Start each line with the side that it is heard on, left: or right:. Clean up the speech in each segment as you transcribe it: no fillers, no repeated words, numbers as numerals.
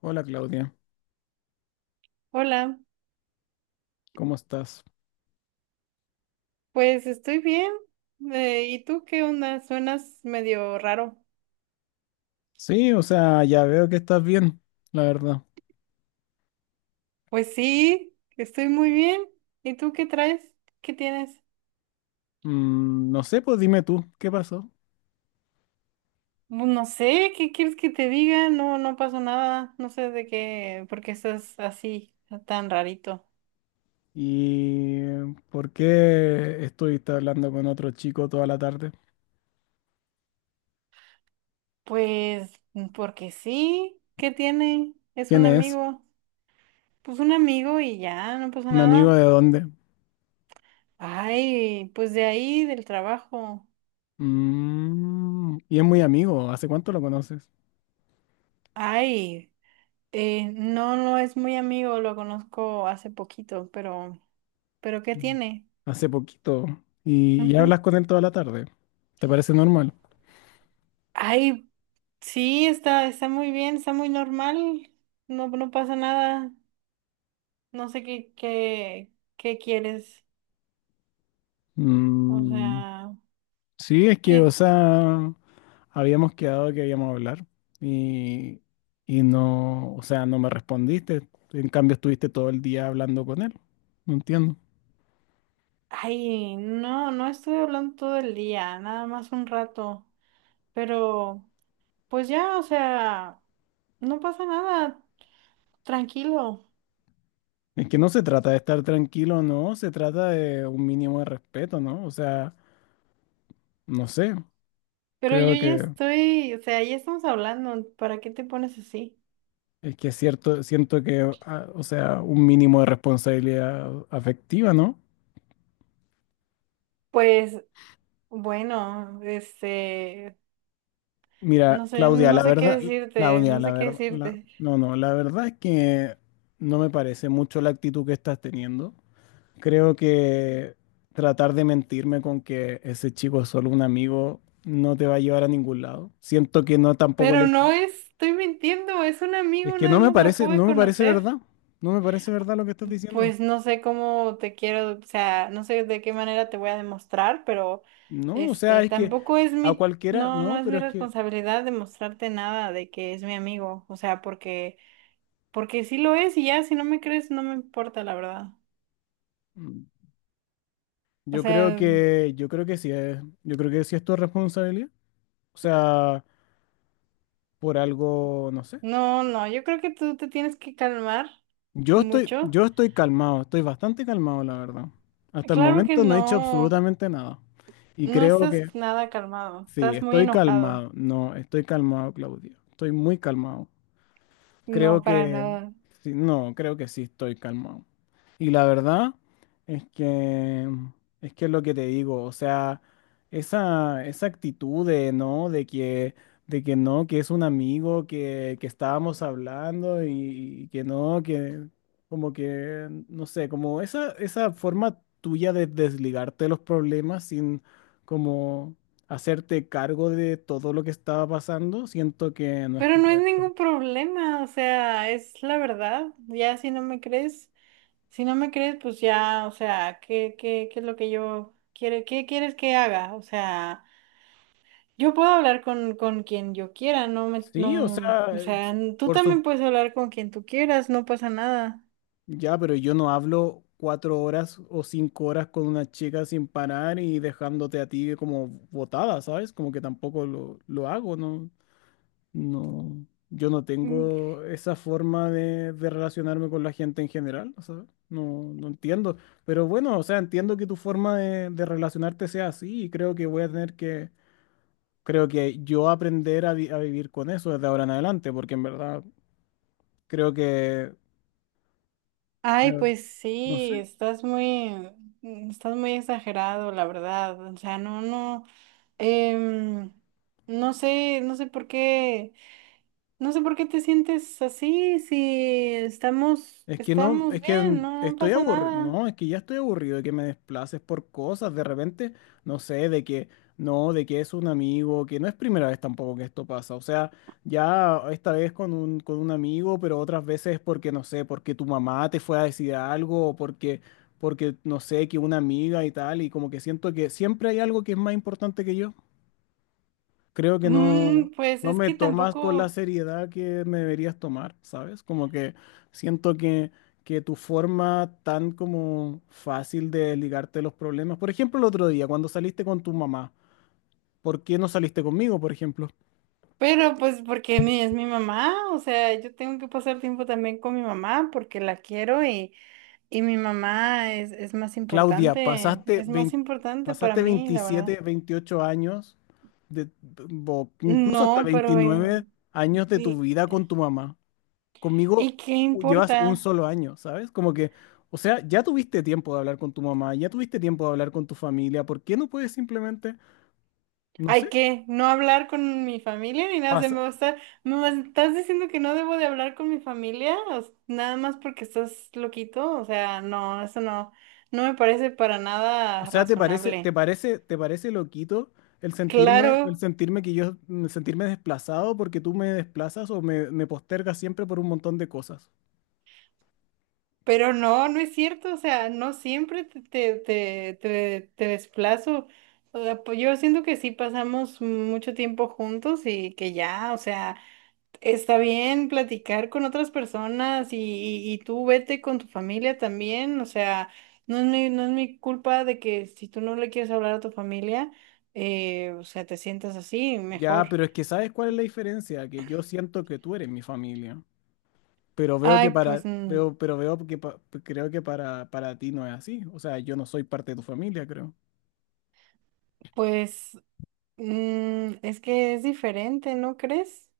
left: Hola Claudia,
right: Hola,
left: ¿cómo estás?
right: pues estoy bien. ¿Y tú qué onda? Suenas medio raro.
left: Sí, o sea, ya veo que estás bien, la verdad.
right: Pues sí, estoy muy bien. ¿Y tú qué traes? ¿Qué tienes?
left: No sé, pues dime tú, ¿qué pasó?
right: No sé, ¿qué quieres que te diga? No, no pasó nada. No sé de qué, por qué estás así, tan rarito.
left: ¿Y por qué estuviste hablando con otro chico toda la tarde?
right: Pues porque sí, ¿qué tiene? Es
left: ¿Quién
right: un
left: es?
right: amigo. Pues un amigo y ya, no pasó
left: ¿Un amigo
right: nada.
left: de dónde?
right: Ay, pues de ahí, del trabajo.
left: Y es muy amigo, ¿hace cuánto lo conoces?
right: Ay. No, no es muy amigo, lo conozco hace poquito, pero ¿qué
left: Mm.
right: tiene?
left: Hace poquito. ¿Y
right: Ujú.
left: hablas con él toda la tarde? ¿Te parece normal?
right: Ay, sí, está, está muy bien, está muy normal, no, no pasa nada, no sé qué, qué, qué quieres, o
left: Mm,
right: sea,
left: Sí, es que, o
right: qué,
left: sea, habíamos quedado que íbamos a hablar y, y no, o sea, no me respondiste. En cambio, estuviste todo el día hablando con él. No entiendo.
right: ay, no, no estuve hablando todo el día, nada más un rato, pero, pues ya, o sea, no pasa nada, tranquilo.
left: Es que no se trata de estar tranquilo, no, se trata de un mínimo de respeto, ¿no? O sea, no sé,
right: Pero yo
left: creo
right: ya estoy, o sea, ya estamos hablando, ¿para qué te pones así?
left: que es cierto, siento que, o sea, un mínimo de responsabilidad afectiva, ¿no?
right: Pues bueno, este, no
left: Mira,
right: sé, no sé qué decirte,
left: Claudia,
right: no
left: la
right: sé qué
left: verdad,
right: decirte.
left: no, no, la verdad es que no me parece mucho la actitud que estás teniendo. Creo que tratar de mentirme con que ese chico es solo un amigo no te va a llevar a ningún lado. Siento que no tampoco
right: Pero
left: le.
right: no es, estoy mintiendo, es un
left: Es
right: amigo,
left: que
right: nada
left: no me
right: más lo
left: parece,
right: acabo de
left: no me parece
right: conocer.
left: verdad. No me parece verdad lo que estás diciendo.
right: Pues no sé cómo te quiero, o sea, no sé de qué manera te voy a demostrar, pero
left: No, o sea,
right: este,
left: es que
right: tampoco es
left: a
right: mi,
left: cualquiera,
right: no, no
left: no,
right: es
left: pero
right: mi
left: es que
right: responsabilidad demostrarte nada de que es mi amigo, o sea, porque, porque sí lo es y ya, si no me crees, no me importa, la verdad.
left: mm,
right: O sea,
left: yo creo que sí es tu responsabilidad. O sea, por algo, no sé.
right: no, no, yo creo que tú te tienes que calmar
left: Yo estoy,
right: mucho.
left: yo estoy calmado, estoy bastante calmado, la verdad. Hasta el
right: Claro que
left: momento no he hecho
right: no,
left: absolutamente nada. Y
right: no
left: creo
right: estás
left: que
right: nada calmado,
left: sí,
right: estás muy
left: estoy
right: enojado.
left: calmado. No, estoy calmado, Claudio. Estoy muy calmado. Creo
right: No, para
left: que
right: nada.
left: sí, no, creo que sí estoy calmado. Y la verdad es que es que es lo que te digo, o sea, esa actitud de no, de que no, que es un amigo, que estábamos hablando y que no, que como que, no sé, como esa forma tuya de desligarte de los problemas sin como hacerte cargo de todo lo que estaba pasando, siento que no es
right: Pero no es
left: correcto.
right: ningún problema, o sea, es la verdad. Ya si no me crees, si no me crees, pues ya, o sea, ¿qué, qué, qué es lo que yo quiere, qué quieres que haga? O sea, yo puedo hablar con quien yo quiera, no me,
left: Sí, o
right: no,
left: sea,
right: o sea, tú
left: por su.
right: también puedes hablar con quien tú quieras, no pasa nada.
left: Ya, pero yo no hablo 4 horas o 5 horas con una chica sin parar y dejándote a ti como botada, ¿sabes? Como que tampoco lo hago, ¿no? No, yo no tengo esa forma de relacionarme con la gente en general, o sea, no, no entiendo. Pero bueno, o sea, entiendo que tu forma de relacionarte sea así y creo que yo aprender a, a vivir con eso desde ahora en adelante, porque en verdad creo que.
right: Ay,
left: Creo.
right: pues
left: No
right: sí,
left: sé.
right: estás muy exagerado, la verdad. O sea, no, no, em, no sé, no sé por qué, no sé por qué te sientes así, si estamos,
left: Es que no, es
right: estamos
left: que
right: bien, no, no
left: estoy
right: pasa
left: aburrido.
right: nada.
left: No, es que ya estoy aburrido de que me desplaces por cosas. De repente, no sé, de que no, de que es un amigo, que no es primera vez tampoco que esto pasa. O sea, ya esta vez con un amigo, pero otras veces porque, no sé, porque tu mamá te fue a decir algo, o no sé, que una amiga y tal, y como que siento que siempre hay algo que es más importante que yo. Creo que no,
right: Pues
left: no
right: es
left: me
right: que
left: tomas con la
right: tampoco,
left: seriedad que me deberías tomar, ¿sabes? Como que siento que tu forma tan como fácil de ligarte a los problemas. Por ejemplo, el otro día, cuando saliste con tu mamá, ¿por qué no saliste conmigo, por ejemplo?
right: pero pues porque mi, es mi mamá, o sea, yo tengo que pasar tiempo también con mi mamá porque la quiero y mi mamá
left: Claudia, pasaste
right: es más
left: 20
right: importante para
left: pasaste
right: mí, la verdad.
left: 27 28 años, de, o incluso hasta
right: No, pero
left: 29 años de tu
right: ¿y,
left: vida con tu mamá. Conmigo
right: y qué
left: llevas un
right: importa?
left: solo año, ¿sabes? Como que, o sea, ya tuviste tiempo de hablar con tu mamá, ya tuviste tiempo de hablar con tu familia, ¿por qué no puedes simplemente, no sé,
right: ¿Hay que no hablar con mi familia ni nada? Se
left: pasa?
right: me va a estar- ¿me vas- estás diciendo que no debo de hablar con mi familia? Nada más porque estás loquito. O sea, no, eso no, no me parece para
left: O
right: nada
left: sea, ¿te parece, te
right: razonable.
left: parece, te parece loquito el sentirme, el
right: Claro,
left: sentirme que yo, el sentirme desplazado porque tú me desplazas o me postergas siempre por un montón de cosas?
right: pero no, no es cierto. O sea, no siempre te, te, te, te desplazo. O sea, pues yo siento que sí pasamos mucho tiempo juntos y que ya, o sea. Está bien platicar con otras personas y, y tú vete con tu familia también, o sea, no es mi, no es mi culpa de que si tú no le quieres hablar a tu familia, o sea, te sientas así,
left: Ya,
right: mejor.
left: pero es que ¿sabes cuál es la diferencia? Que yo siento que tú eres mi familia. Pero veo que
right: Ay, pues,
left: para, veo, pero veo que pa- creo que para ti no es así. O sea, yo no soy parte de tu familia, creo.
right: pues, es que es diferente, ¿no crees?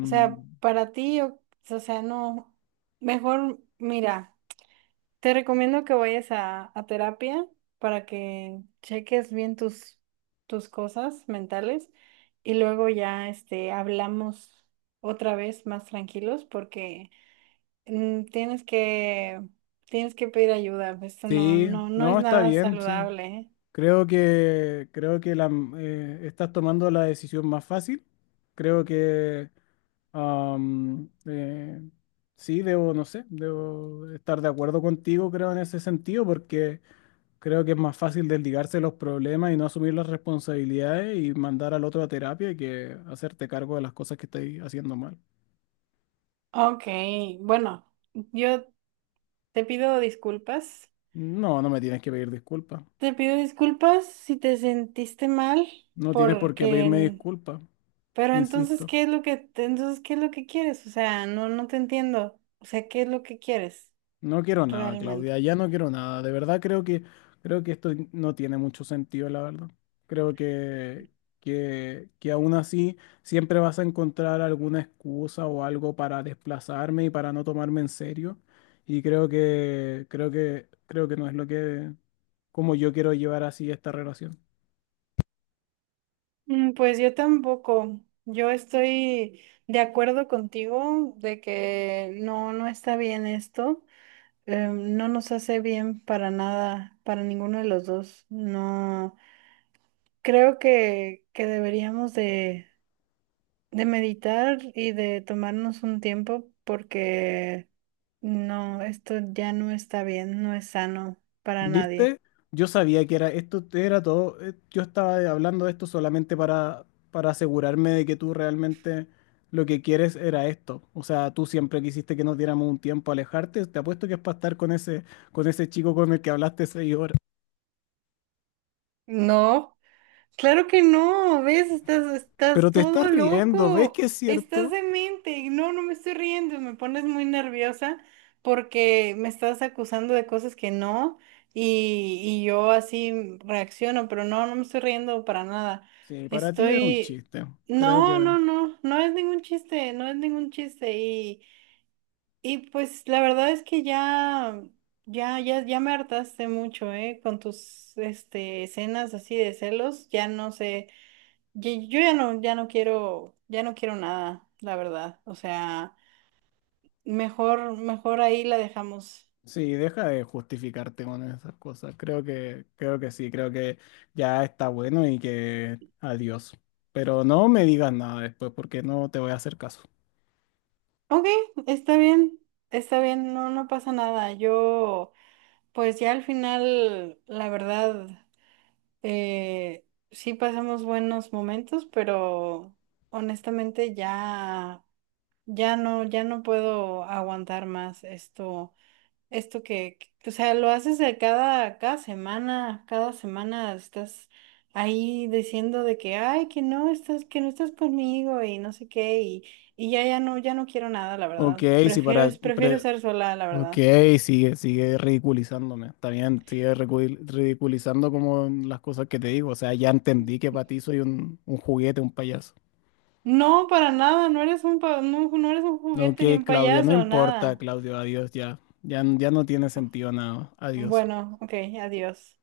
right: O sea, para ti, o sea, no, mejor mira. Te recomiendo que vayas a terapia para que cheques bien tus, tus cosas mentales y luego ya este, hablamos otra vez más tranquilos porque mm, tienes que, tienes que pedir ayuda. Esto no,
left: sí,
right: no, no es
left: no, está
right: nada
left: bien, sí.
right: saludable, ¿eh?
left: Creo que estás tomando la decisión más fácil. Creo que am, eh, sí, debo, no sé, debo estar de acuerdo contigo, creo, en ese sentido, porque creo que es más fácil desligarse de los problemas y no asumir las responsabilidades y mandar al otro a terapia que hacerte cargo de las cosas que estáis haciendo mal.
right: Ok, bueno, yo te pido disculpas.
left: No, no me tienes que pedir disculpas.
right: Te pido disculpas si te sentiste mal
left: No tienes por qué pedirme
right: porque
left: disculpas,
right: pero entonces,
left: insisto.
right: ¿qué es lo que, entonces, qué es lo que quieres? O sea, no, no te entiendo. O sea, ¿qué es lo que quieres
left: No quiero nada,
right: realmente?
left: Claudia, ya no quiero nada. De verdad creo que esto no tiene mucho sentido, la verdad. Creo que aún así siempre vas a encontrar alguna excusa o algo para desplazarme y para no tomarme en serio. Y creo que no es lo que como yo quiero llevar así esta relación.
right: Pues yo tampoco. Yo estoy de acuerdo contigo de que no, no está bien esto. No nos hace bien para nada, para ninguno de los dos. No, creo que deberíamos de meditar y de tomarnos un tiempo porque no, esto ya no está bien, no es sano para nadie.
left: ¿Viste? Yo sabía que era esto era todo. Yo estaba hablando de esto solamente para asegurarme de que tú realmente lo que quieres era esto. O sea, tú siempre quisiste que nos diéramos un tiempo a alejarte. Te apuesto que es para estar con ese chico con el que hablaste 6 horas.
right: No. Claro que no, ¿ves? Estás,
left: Pero
right: estás
left: te
right: todo
left: estás riendo, ¿ves
right: loco,
left: que es
right: estás
left: cierto?
right: demente. Y no, no me estoy riendo, me pones muy nerviosa porque me estás acusando de cosas que no y, y yo así reacciono, pero no, no me estoy riendo para nada.
left: Sí, para ti es un
right: Estoy...
left: chiste. Creo
right: No,
left: que.
right: no, no, no es ningún chiste, no es ningún chiste. Y pues la verdad es que ya, ya, ya, ya me hartaste mucho, ¿eh? Con tus, este, escenas así de celos, ya no sé. Yo ya no, ya no quiero nada, la verdad. O sea, mejor, mejor ahí la dejamos.
left: Sí, deja de justificarte con esas cosas. Creo que ya está bueno y que adiós. Pero no me digas nada después porque no te voy a hacer caso.
right: Ok, está bien, está bien, no, no pasa nada. Yo, pues ya al final, la verdad, sí pasamos buenos momentos, pero honestamente ya, ya no, ya no puedo aguantar más esto. Esto que, o sea, lo haces de cada, cada semana estás ahí diciendo de que, ay, que no estás conmigo y no sé qué, y ya, ya no, ya no quiero nada, la
left: Ok,
right: verdad.
left: sí,
right: Prefiero, prefiero estar sola, la
left: ok,
right: verdad.
left: sigue ridiculizándome. Está bien, sigue ridiculizando como las cosas que te digo. O sea, ya entendí que para ti soy un juguete, un payaso.
right: No, para nada, no eres un, no, no eres un
left: Ok,
right: juguete ni un
left: Claudia, no
right: payaso,
left: importa,
right: nada.
left: Claudio, adiós ya. Ya, ya no tiene sentido nada. Adiós.
right: Bueno, ok, adiós.